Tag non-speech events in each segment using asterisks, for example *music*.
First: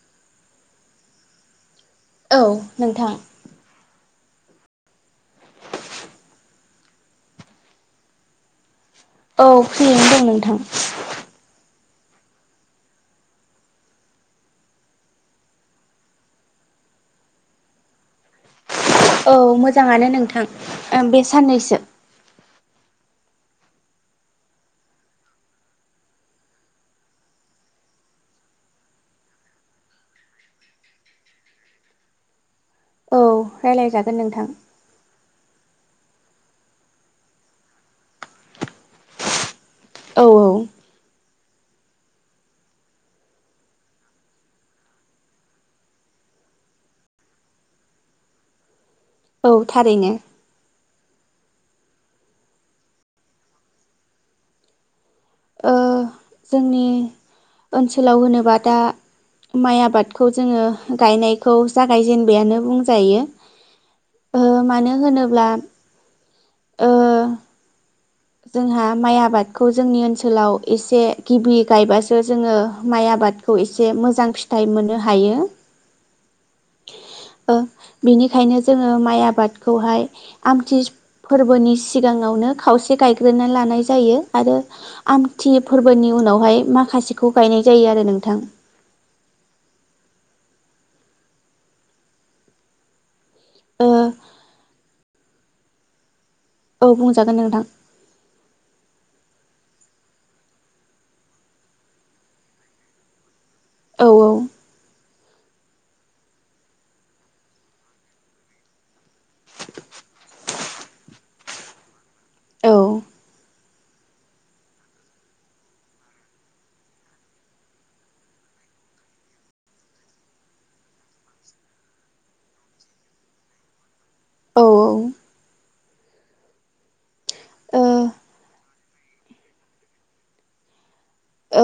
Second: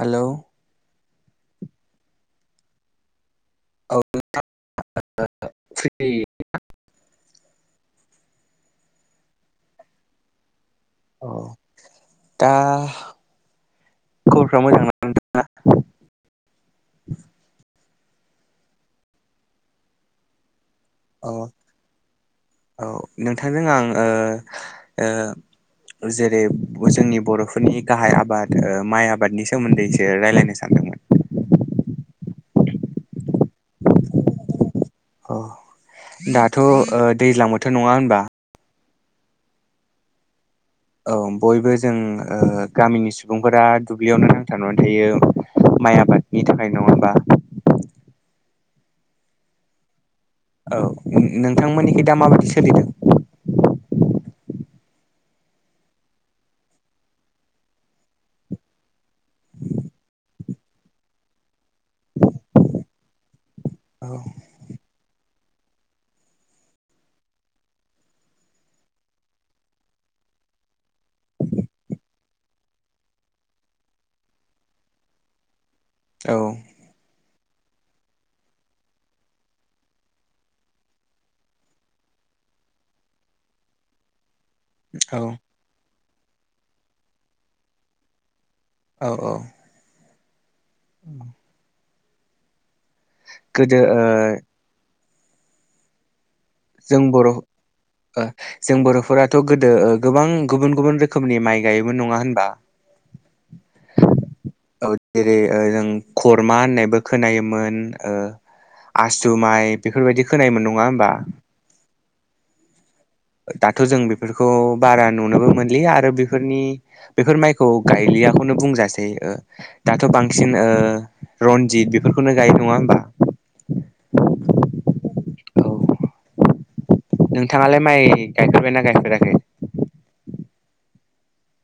हेल' औ नोंथां *inaudible* औ फ्रियैनो दं नोंथां अ दा खबरफ्रा मोजां ना नोंथांना? *unintelligible* औ मोजाङानो नोंथां ओं बे औ साननैसो औ नोंथांजों ओ ओ जेरै जोंनि बर'फोरनि गाहाय आबाद ओ माइ आबादनि सोमोन्दैसो रायलायनो सान *unintelligible* *inaudible* औ राय्लायजागोन नोंथां। अ दाथ' ओ दैज्लां बोथोर नङा होनबा। औ औ ओंम बयबो जों ओ गामिनि सुबुंफोरा दुब्लियावनो नांथाबनानै थायो। माइ आबादनि थाखाय नङा होमबा औ थारैनो औ नोंथांमोननिख दा माबायदि सोलिदों? ओ जोंनि ओनसोलाव होनोबा दा माइ आबादखौ जोंङो गायनायखौ जागायजेनबायानो बुंजायो। औ ओ मानो होनोब्ला ओ जोंहा माइ आबादखौ जोंनि ओनसोलाव एसे गिबि गायबासो जोंङो माइ आ बादखौ एसे मोजां फिथाइ मोननो हायो औ ओ बिनिखायनो जोंङो माइ आबादखौहाय आमथि फोरबोनि सिगां सिगांआवनो खावसे गायग्रोना लानाय जायो आरो औ आमथि फोर फोरबोनि उनावहाय माखासेखौ गायनाय जायो आरो नोंथां। औ औ *inaudible* गोदो ओ औ जों बर' बुंजागोन नोंथां ओ जों बर' फोराथ' गोदो ओ गोबां गुबुन गुबुन रोखोमनि माइ गायोमोन नङा होनबा औ औ *unintelligible* ओ जों खरमा होननायबो खोनायोमोन ओक्ष आसुमाइ बेफोरबायदि खोनायोम नङा होमबा औ दाथ' जों बेफोरखौ बारा नुनोबो मोनलिया आरो बेफोरनि बेफोर माइखौ गायलिया खौनो बुंजासै ओ दाथ' बांसिन ओ रनजित बेफोरखौनो गायो नङा होमबा? *inaudible* औ औ। औ नोंथाङालाय ओ माइ गायफेरबायना गायफेराखै?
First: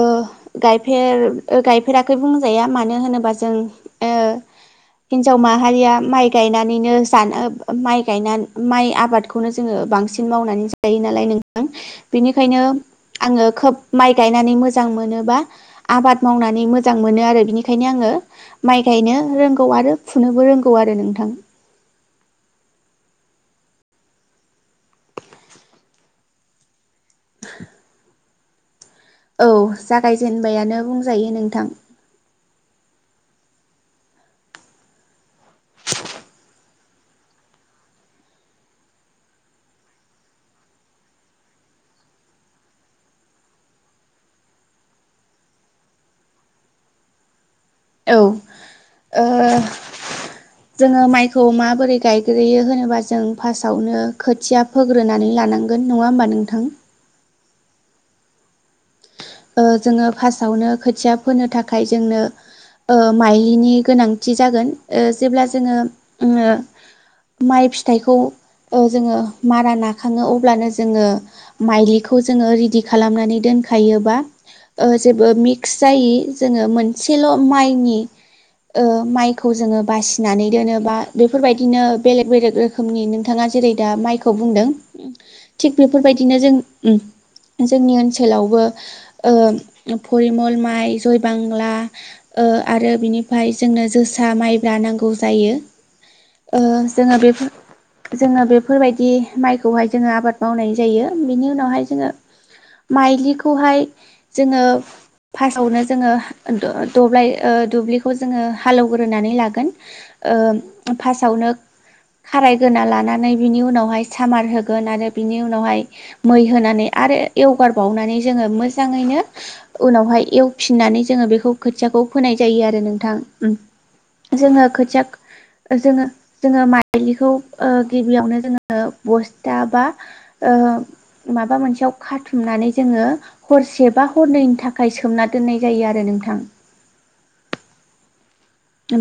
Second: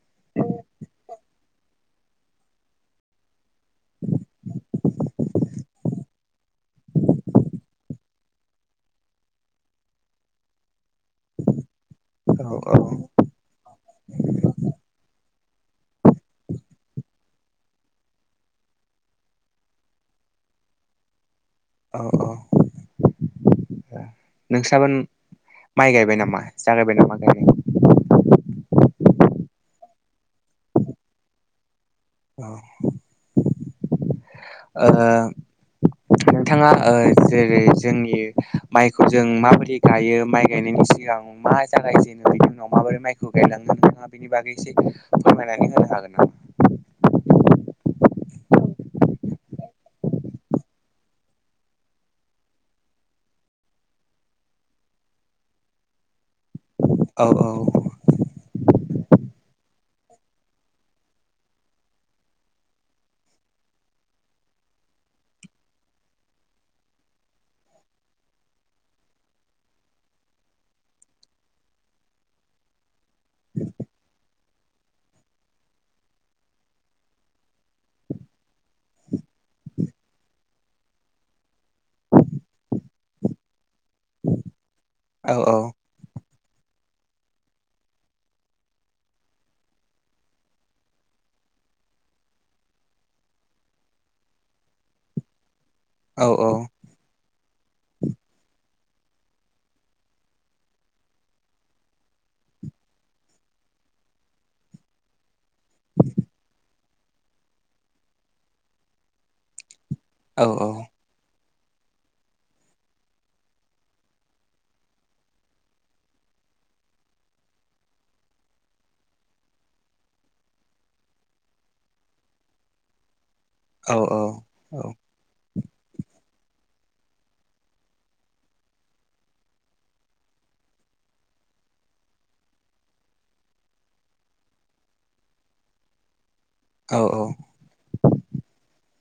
ओ गायफेर गायफेराखै बुंजाया मानो होनोबा जों हिन्जाव माहारिया माइ गायनानैनो जानो माइ गायनानै माइ आबादखौनो जोंङो बांसिन मावनानै जायो नालाय नोंथां औ बेनिखायनो आंङो खोब माइ गाय मोजां मोना बा आबाद मावनानै मोजां मोनो आरो बिनिखायनो आंङो माइ गायनो रों गौ आरो फुनोबो रोंगौ आरो नोंथां। औ औ। नोंस्राबो माइ गायबाय नामा जागायबाय नामा गायनाया? औ जागायजेनबायानो बुंजायो नोंथां। *inaudible* ओं ओ जेरै जोंनि माइखौ जों माबोरै गायो माइ गायनायनि सिगां मा जागायजेनो बिनि उनाव माबोरै माइखौ गायलाङो नोंथाङा बेनि बागै एसे फोरमायनानै होनो हागोन नामा? *inaudible* औ ओ जोंङो माइखौ माबोरै गायग्रोयो होनोबा जों फार्स्टआवनो खोथिया फोग्रोनानै लानांगोन नङा होमबा नोंथां औ औ। ओ जोंङो फार्स्टआवनो खोथिया फोनो थाखाय जोंनो ओ माइनि गोनांथि जागोन जेब्ला जोंङो माइ फिथाइखौ ओ जोंङो मारा नााखङो अब्लानो जोंङो माइज्लिखौ जोंङो रेदि खालामनानै दोनखायो बा ओ जेबो मिक्स जायि जोंङो मोनसेल' माइनि ओ माइखौ जोंङो बासिनानै दोनो बा बेफोरबाय दिनो बेलेग बेलेग रोखोमनि नोंथाङा जेरै दा माइखौ बुंदों। औ औ थिग बेफोरबायदिनो जों जोंनि ओनसोलावबो ओ परिमल माइ जय बांला आरो बिनिफ्राय जोंनो जोसा माइब्रा नांगौ जायो औ ओ जोङो बेफोर जोङो बेफोरबायदि माइखौहाय जोङो आबाद मावनाय जायो बिनि उनावहाय जोङो माइज्लिखौहाय जोङो फार्स्टआवनो जोङो दब्लाय दुब्लिखौ जोङो हाल एवग्रोनानै लागोन। औ ओ फार्स्टावनो *inaudible* खारायगोना लानानै बिनि उनावहाय सामार होगोन आरो बिनि उनावहाय मै होनानै आरो एवगार बावनानै जोङो मो जाङैनो उनावहाय एवफिननानै जोङो बेखौ खोथियाखौ फोनाय जायो आरो नोंथां। औ जोङो औ खोथिया जोङो जोङो माइज्लिखौ ओ गिबियावनो जोङो बस्था बा ओ माबा मोनसेयाव खाथुमनानै जोङो हरसेबा हरनैनि थाखाय सोमना दोननाय जायो आरो नोंथां। औ औ।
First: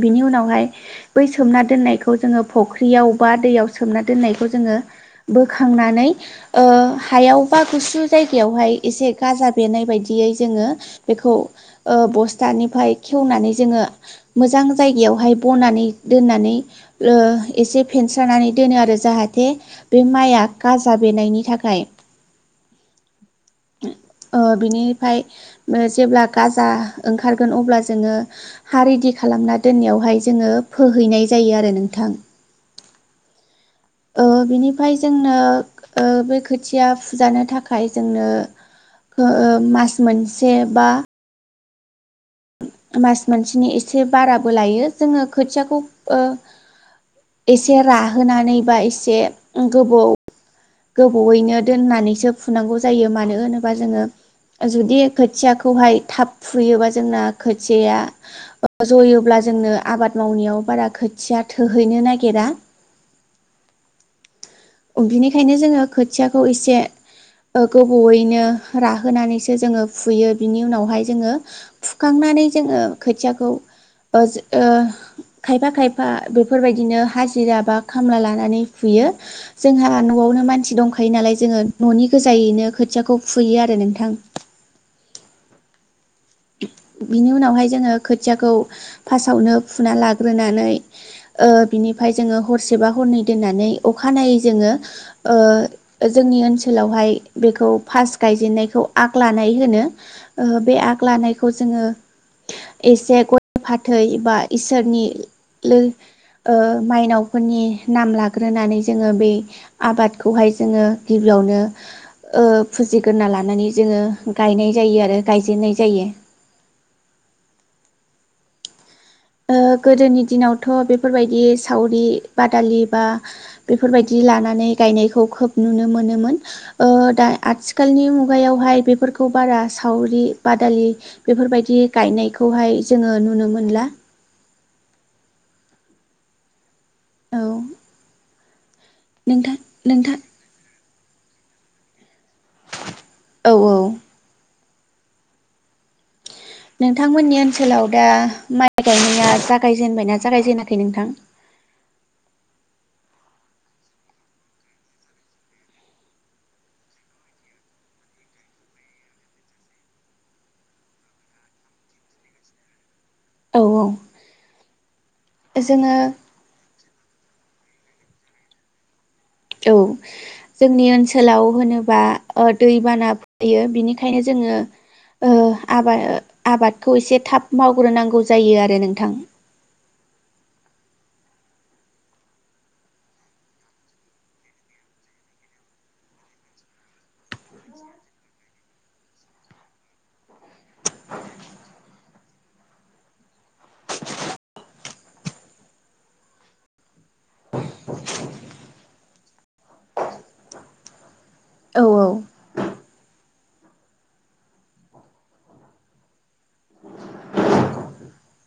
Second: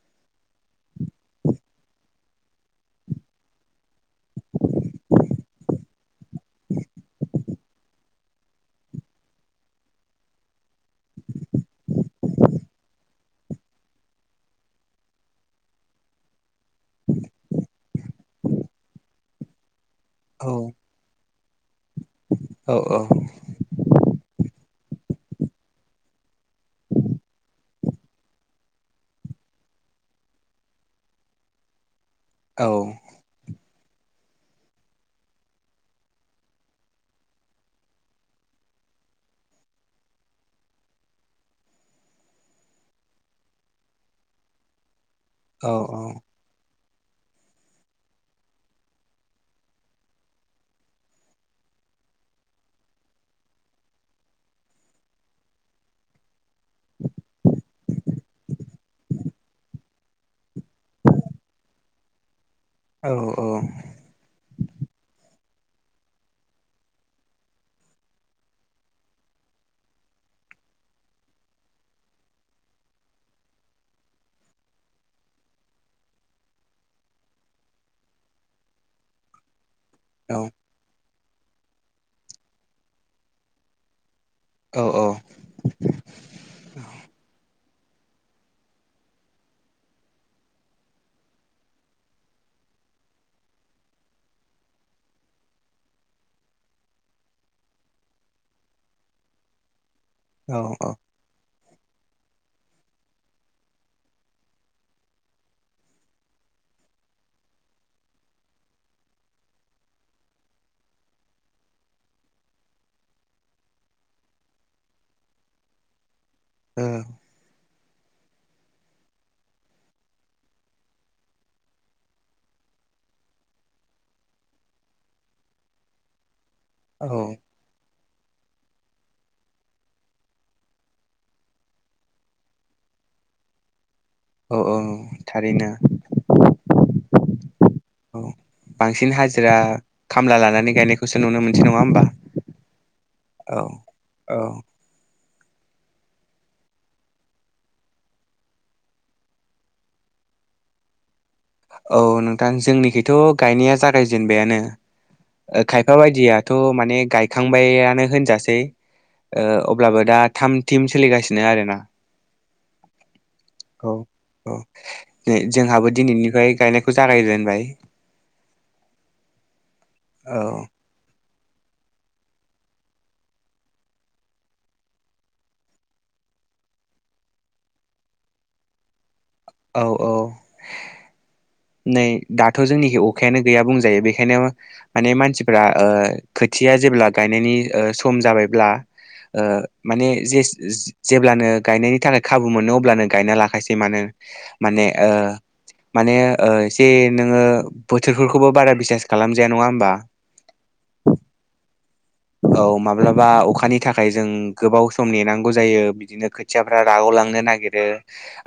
बिनि उनावहाय बै सोमना दोननायखौ जोङो फुख्रियाव बा दैयाव सोमना दोननायखौ जोङो बोखांनानै ओ हायाव बा गुसु जायगायावहाय एसे गाजा बेरनो बायदियै जोङो बेखौ बस्थानिफ्राय खेवनानै जोङो मोजां जायगायावहाय बनानै दोननानै ओ एसे फेनस्रानानै दोनो आरो जाहाथे बे माइआ औ गाजा बेनायनि थाखाय औ *inaudible* अ बिनि फ्राय जेब्ला गाजा ओंखारगोन अब्ला जोङो हा रेदि खालामना दोननायावहाय जोङो फोहैनाय जायो आरो नोंथां औ ओ *inaudible* बिनिफ्राय जोंनो ओ बे खोथिया फुजानो थाखाय जोंनो ओ मास मोनसे बा मास मोनसेनि एसे बाराबो लायो जोङो औ खोथियाखौ ओ एसे राहोनानै बा एसे गोबाव गोबावयैनो दोननानैसो फुनांगौ जायो मानो होनोबा जोङो जुदि खोथियाखौहाय थाब फुयोबा जोंना खोथियया जयोब्ला जोंनो आबाद मावनायाव बारा खोथिया थोहैनो नागिरा औ औ बिनिखायनो जोङो खोथियाखौ एसे गोबावयैनो राहोनानैसो जोङो फुयो बिनि उनावहाय जोङो फुखांनानै नानै जोङो खोथियाखौ ओ ओ खायफा खायफा बेफोरबायदिनो हाजिरा बा खामला लानानै फुयो यो जोंहा न'आवनो मानसि दंखायो नालाय जोङो न'नि गोजायैनो खोथियाखौ फुयो आरो नोंथां औ औ बिनि उनावहाय जोङो खोथियाखौ फार्स्टआवनो फुना लाग्रोनानै ओ बेनिफ्राइ जोङो हरसे सेबा हरनै दोननानै अखानायै जोङो ओ जोंनि ओनसोलावहाय बेखौ गायेनायखौ आग लानाय होनो बे आग लानायखौ जोङो एसे गय फाथै बा इसोरनि लो ओ मायनावफोरनि नाम लाग्रोनानै जोङो बे आबादखौहाय जोङो गिबि नो ओ फुजिग्रोना लानानै जोङो गायनाय जायो आरो गायजेनाय जायो ओ ओ गोदोनि दिनावथ' बेफोरबायदि सावरि बादालि बा बेफोरबायदि लानानै गायनायखौ खोब नुनो मोनोमोन ओ दा आथिखालनि मु गायावहाय बेफोरखौ बारा सावरि बादालि बेफोरबायदि गायनायखौहाय जोङो नुनो मोनला औ औ थारैनो औ औ बांसिन हाजिरा नोंथां नोंथां खामला लानानै गायनायखौसो नुनो मोनसै नङा होमबा औ औ औ औ नोंथांमोननि ओनसोलाव दा माइ गायनाया जागायजेनबायना जागायजेनाखै नोंथां? औ नोंथां जोंनिखैथ' गायनाया जागायजेनबायानो ओ खायफा बायदियाथ' माने गायखांबायानो होनजासै ओ अब्लाबो दा थाम थिम सोलिगासिनो आरोना औ औ नो जोंहाबो जोङो दिनैनि फुनायखौ जागाय जेनबाय औ जोंनि ओनसोलाव होनोबा अ दैबाना ओ फैयो बिनिखायनो जोङो ओ आबाद आबादखौ एसे थाब मावग्रोनांगौ जायो आरो नोंथां औ औ नै दाथ' जोंनिखि अखायानो गैया बुंजायो बेखायनो माने मानसिफ्रा ओ खोथिया जेब्ला गायनायनि ओ सम जाबायब्ला ओ माने जेस जे-जेब्लानो गायनायनि थाखाय खाबु मोनो अब्लानो गायना लाखासै मानो माने ओ माने ओ एसे नोङो बोथोरफोरखौबो बारा बिसास खालामजाया नङा होमबा *inaudible* औ औ माब्लाबा अखानि थाखाय जों गोबाव सम नेनांगौ जायो बिदिनो खोथियाफ्रा राग लांनो नागिरो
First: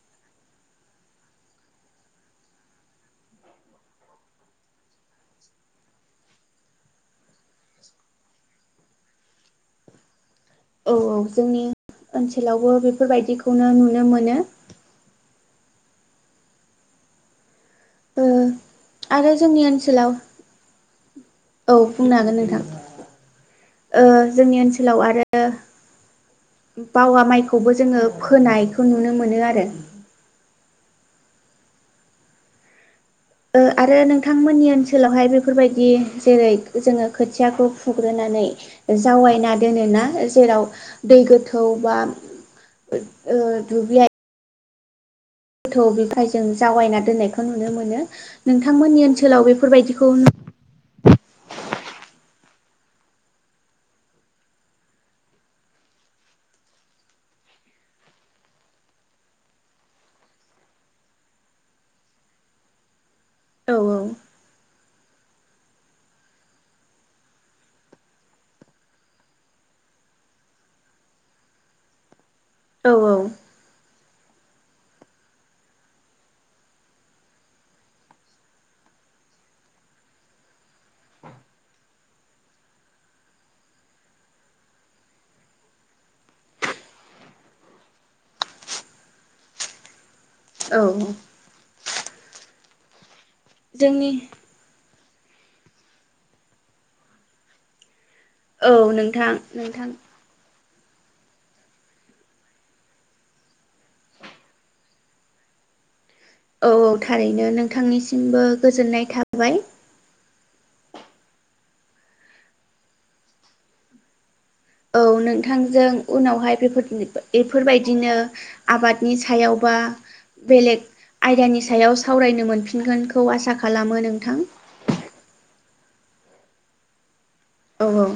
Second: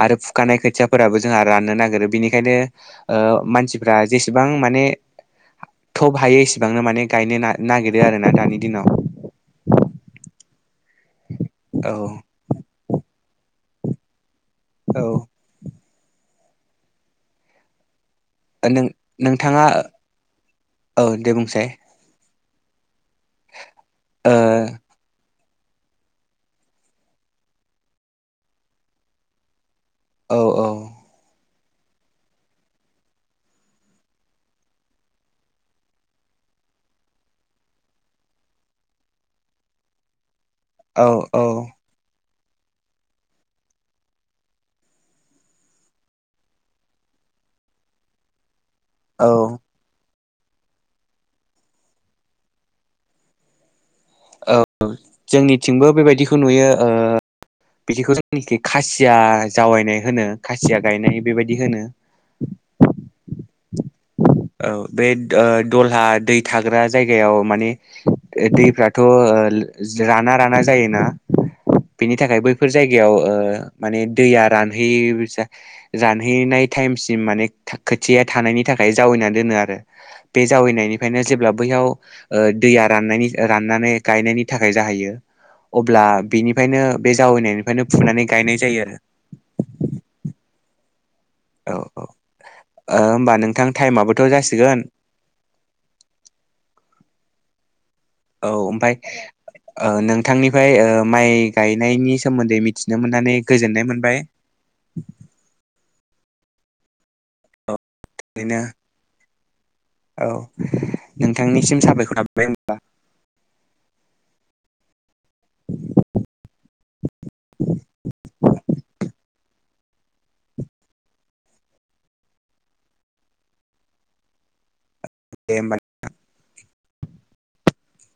आरो फुखानाय खोथियाफोराबो जों राननो नागिरो बिनिखायनो ओ मान सिफ्रा जेसेबां माने थब हायो एसेबांनो माने गायनो ना-नागिरो आर ना दानि दिनाव औ औ जोंनि औ ओनसोलावबो बेफोरबायदिखौनो नुनो मोनो औ ओ नों आरो जोंनि नोंथाङा ओनसोलाव औ दे बुंसाय औ बुंनो हागोन नोंथां ओ जोंनि ओनसोलाव आरो ओ बावा माइखौबो जोङो फोनायखौ नुनो मोनो आरो ओ औ औ ओ आरो नोंथांमोननि ओनसोलावहाय बेफोरबायदि जेरै जोङो खोथियाखौ फुग्रोना नै जावायना दोनोना जेराव औ दै औ गोथौ बा ओ दुब्लि थौ बिफायजों जावायना दोननायखौ नुनो मोनो नोंथांमोननि औ ओनसोलाव बेफोरबायदिखौ औ जोंनिथिंबो बेबायदिखौ नुयो ओ बिदिखौ जोंनिखि खासिया जावायनाय होनो खासिया गायनाय बेबायदि होनो औ औ बे ओ दलहा दै थाग्रा जायगायाव माने दैफ्राथ' ओ लों जों राना राना जायोना बेनि थाखाय बैफोर औ जायगायाव ओ औ माने दैया रानहै रानहैनाय टाइमसिम माने खोथिया थानायनि था खाय जावैना दोनो आरो बे जावैनायनिफ्रायनो जेब्ला बैयाव दैया रानना ने गायनायनि थाखाय जाहैयो अब्ला बिनिफायनो बे जावैनायनिफ्रायनो फुनानै गायनाय जायो आरो औ औ औ होमबा ओ नोंथां जोंनि टाइमाबोथ' जासिगोन औ ओमफ्राय नोंथां नोंथां ओ नोंथांनि ओमफ्राय माइ गायनायनि सोमोन्दै मिथिनो मोननानै गोजोननाय मोनबाय। *inaudible* औ औ थारैनो नोंथांनिसिमबो ओरैनो गोजोननाय थाबाय। औ नोंथांनिसिम साबायखर थाबवबाय होनबा। औ नोंथांजों उनावहाय बेफोर बेफोरबायदिनो आबादनि सायाव बा बेलेग आयदानि सायाव सावरायनो मोनफिनगोनखौ आसा खालामो नोंथां। दे होनबा नोंथां। औ औ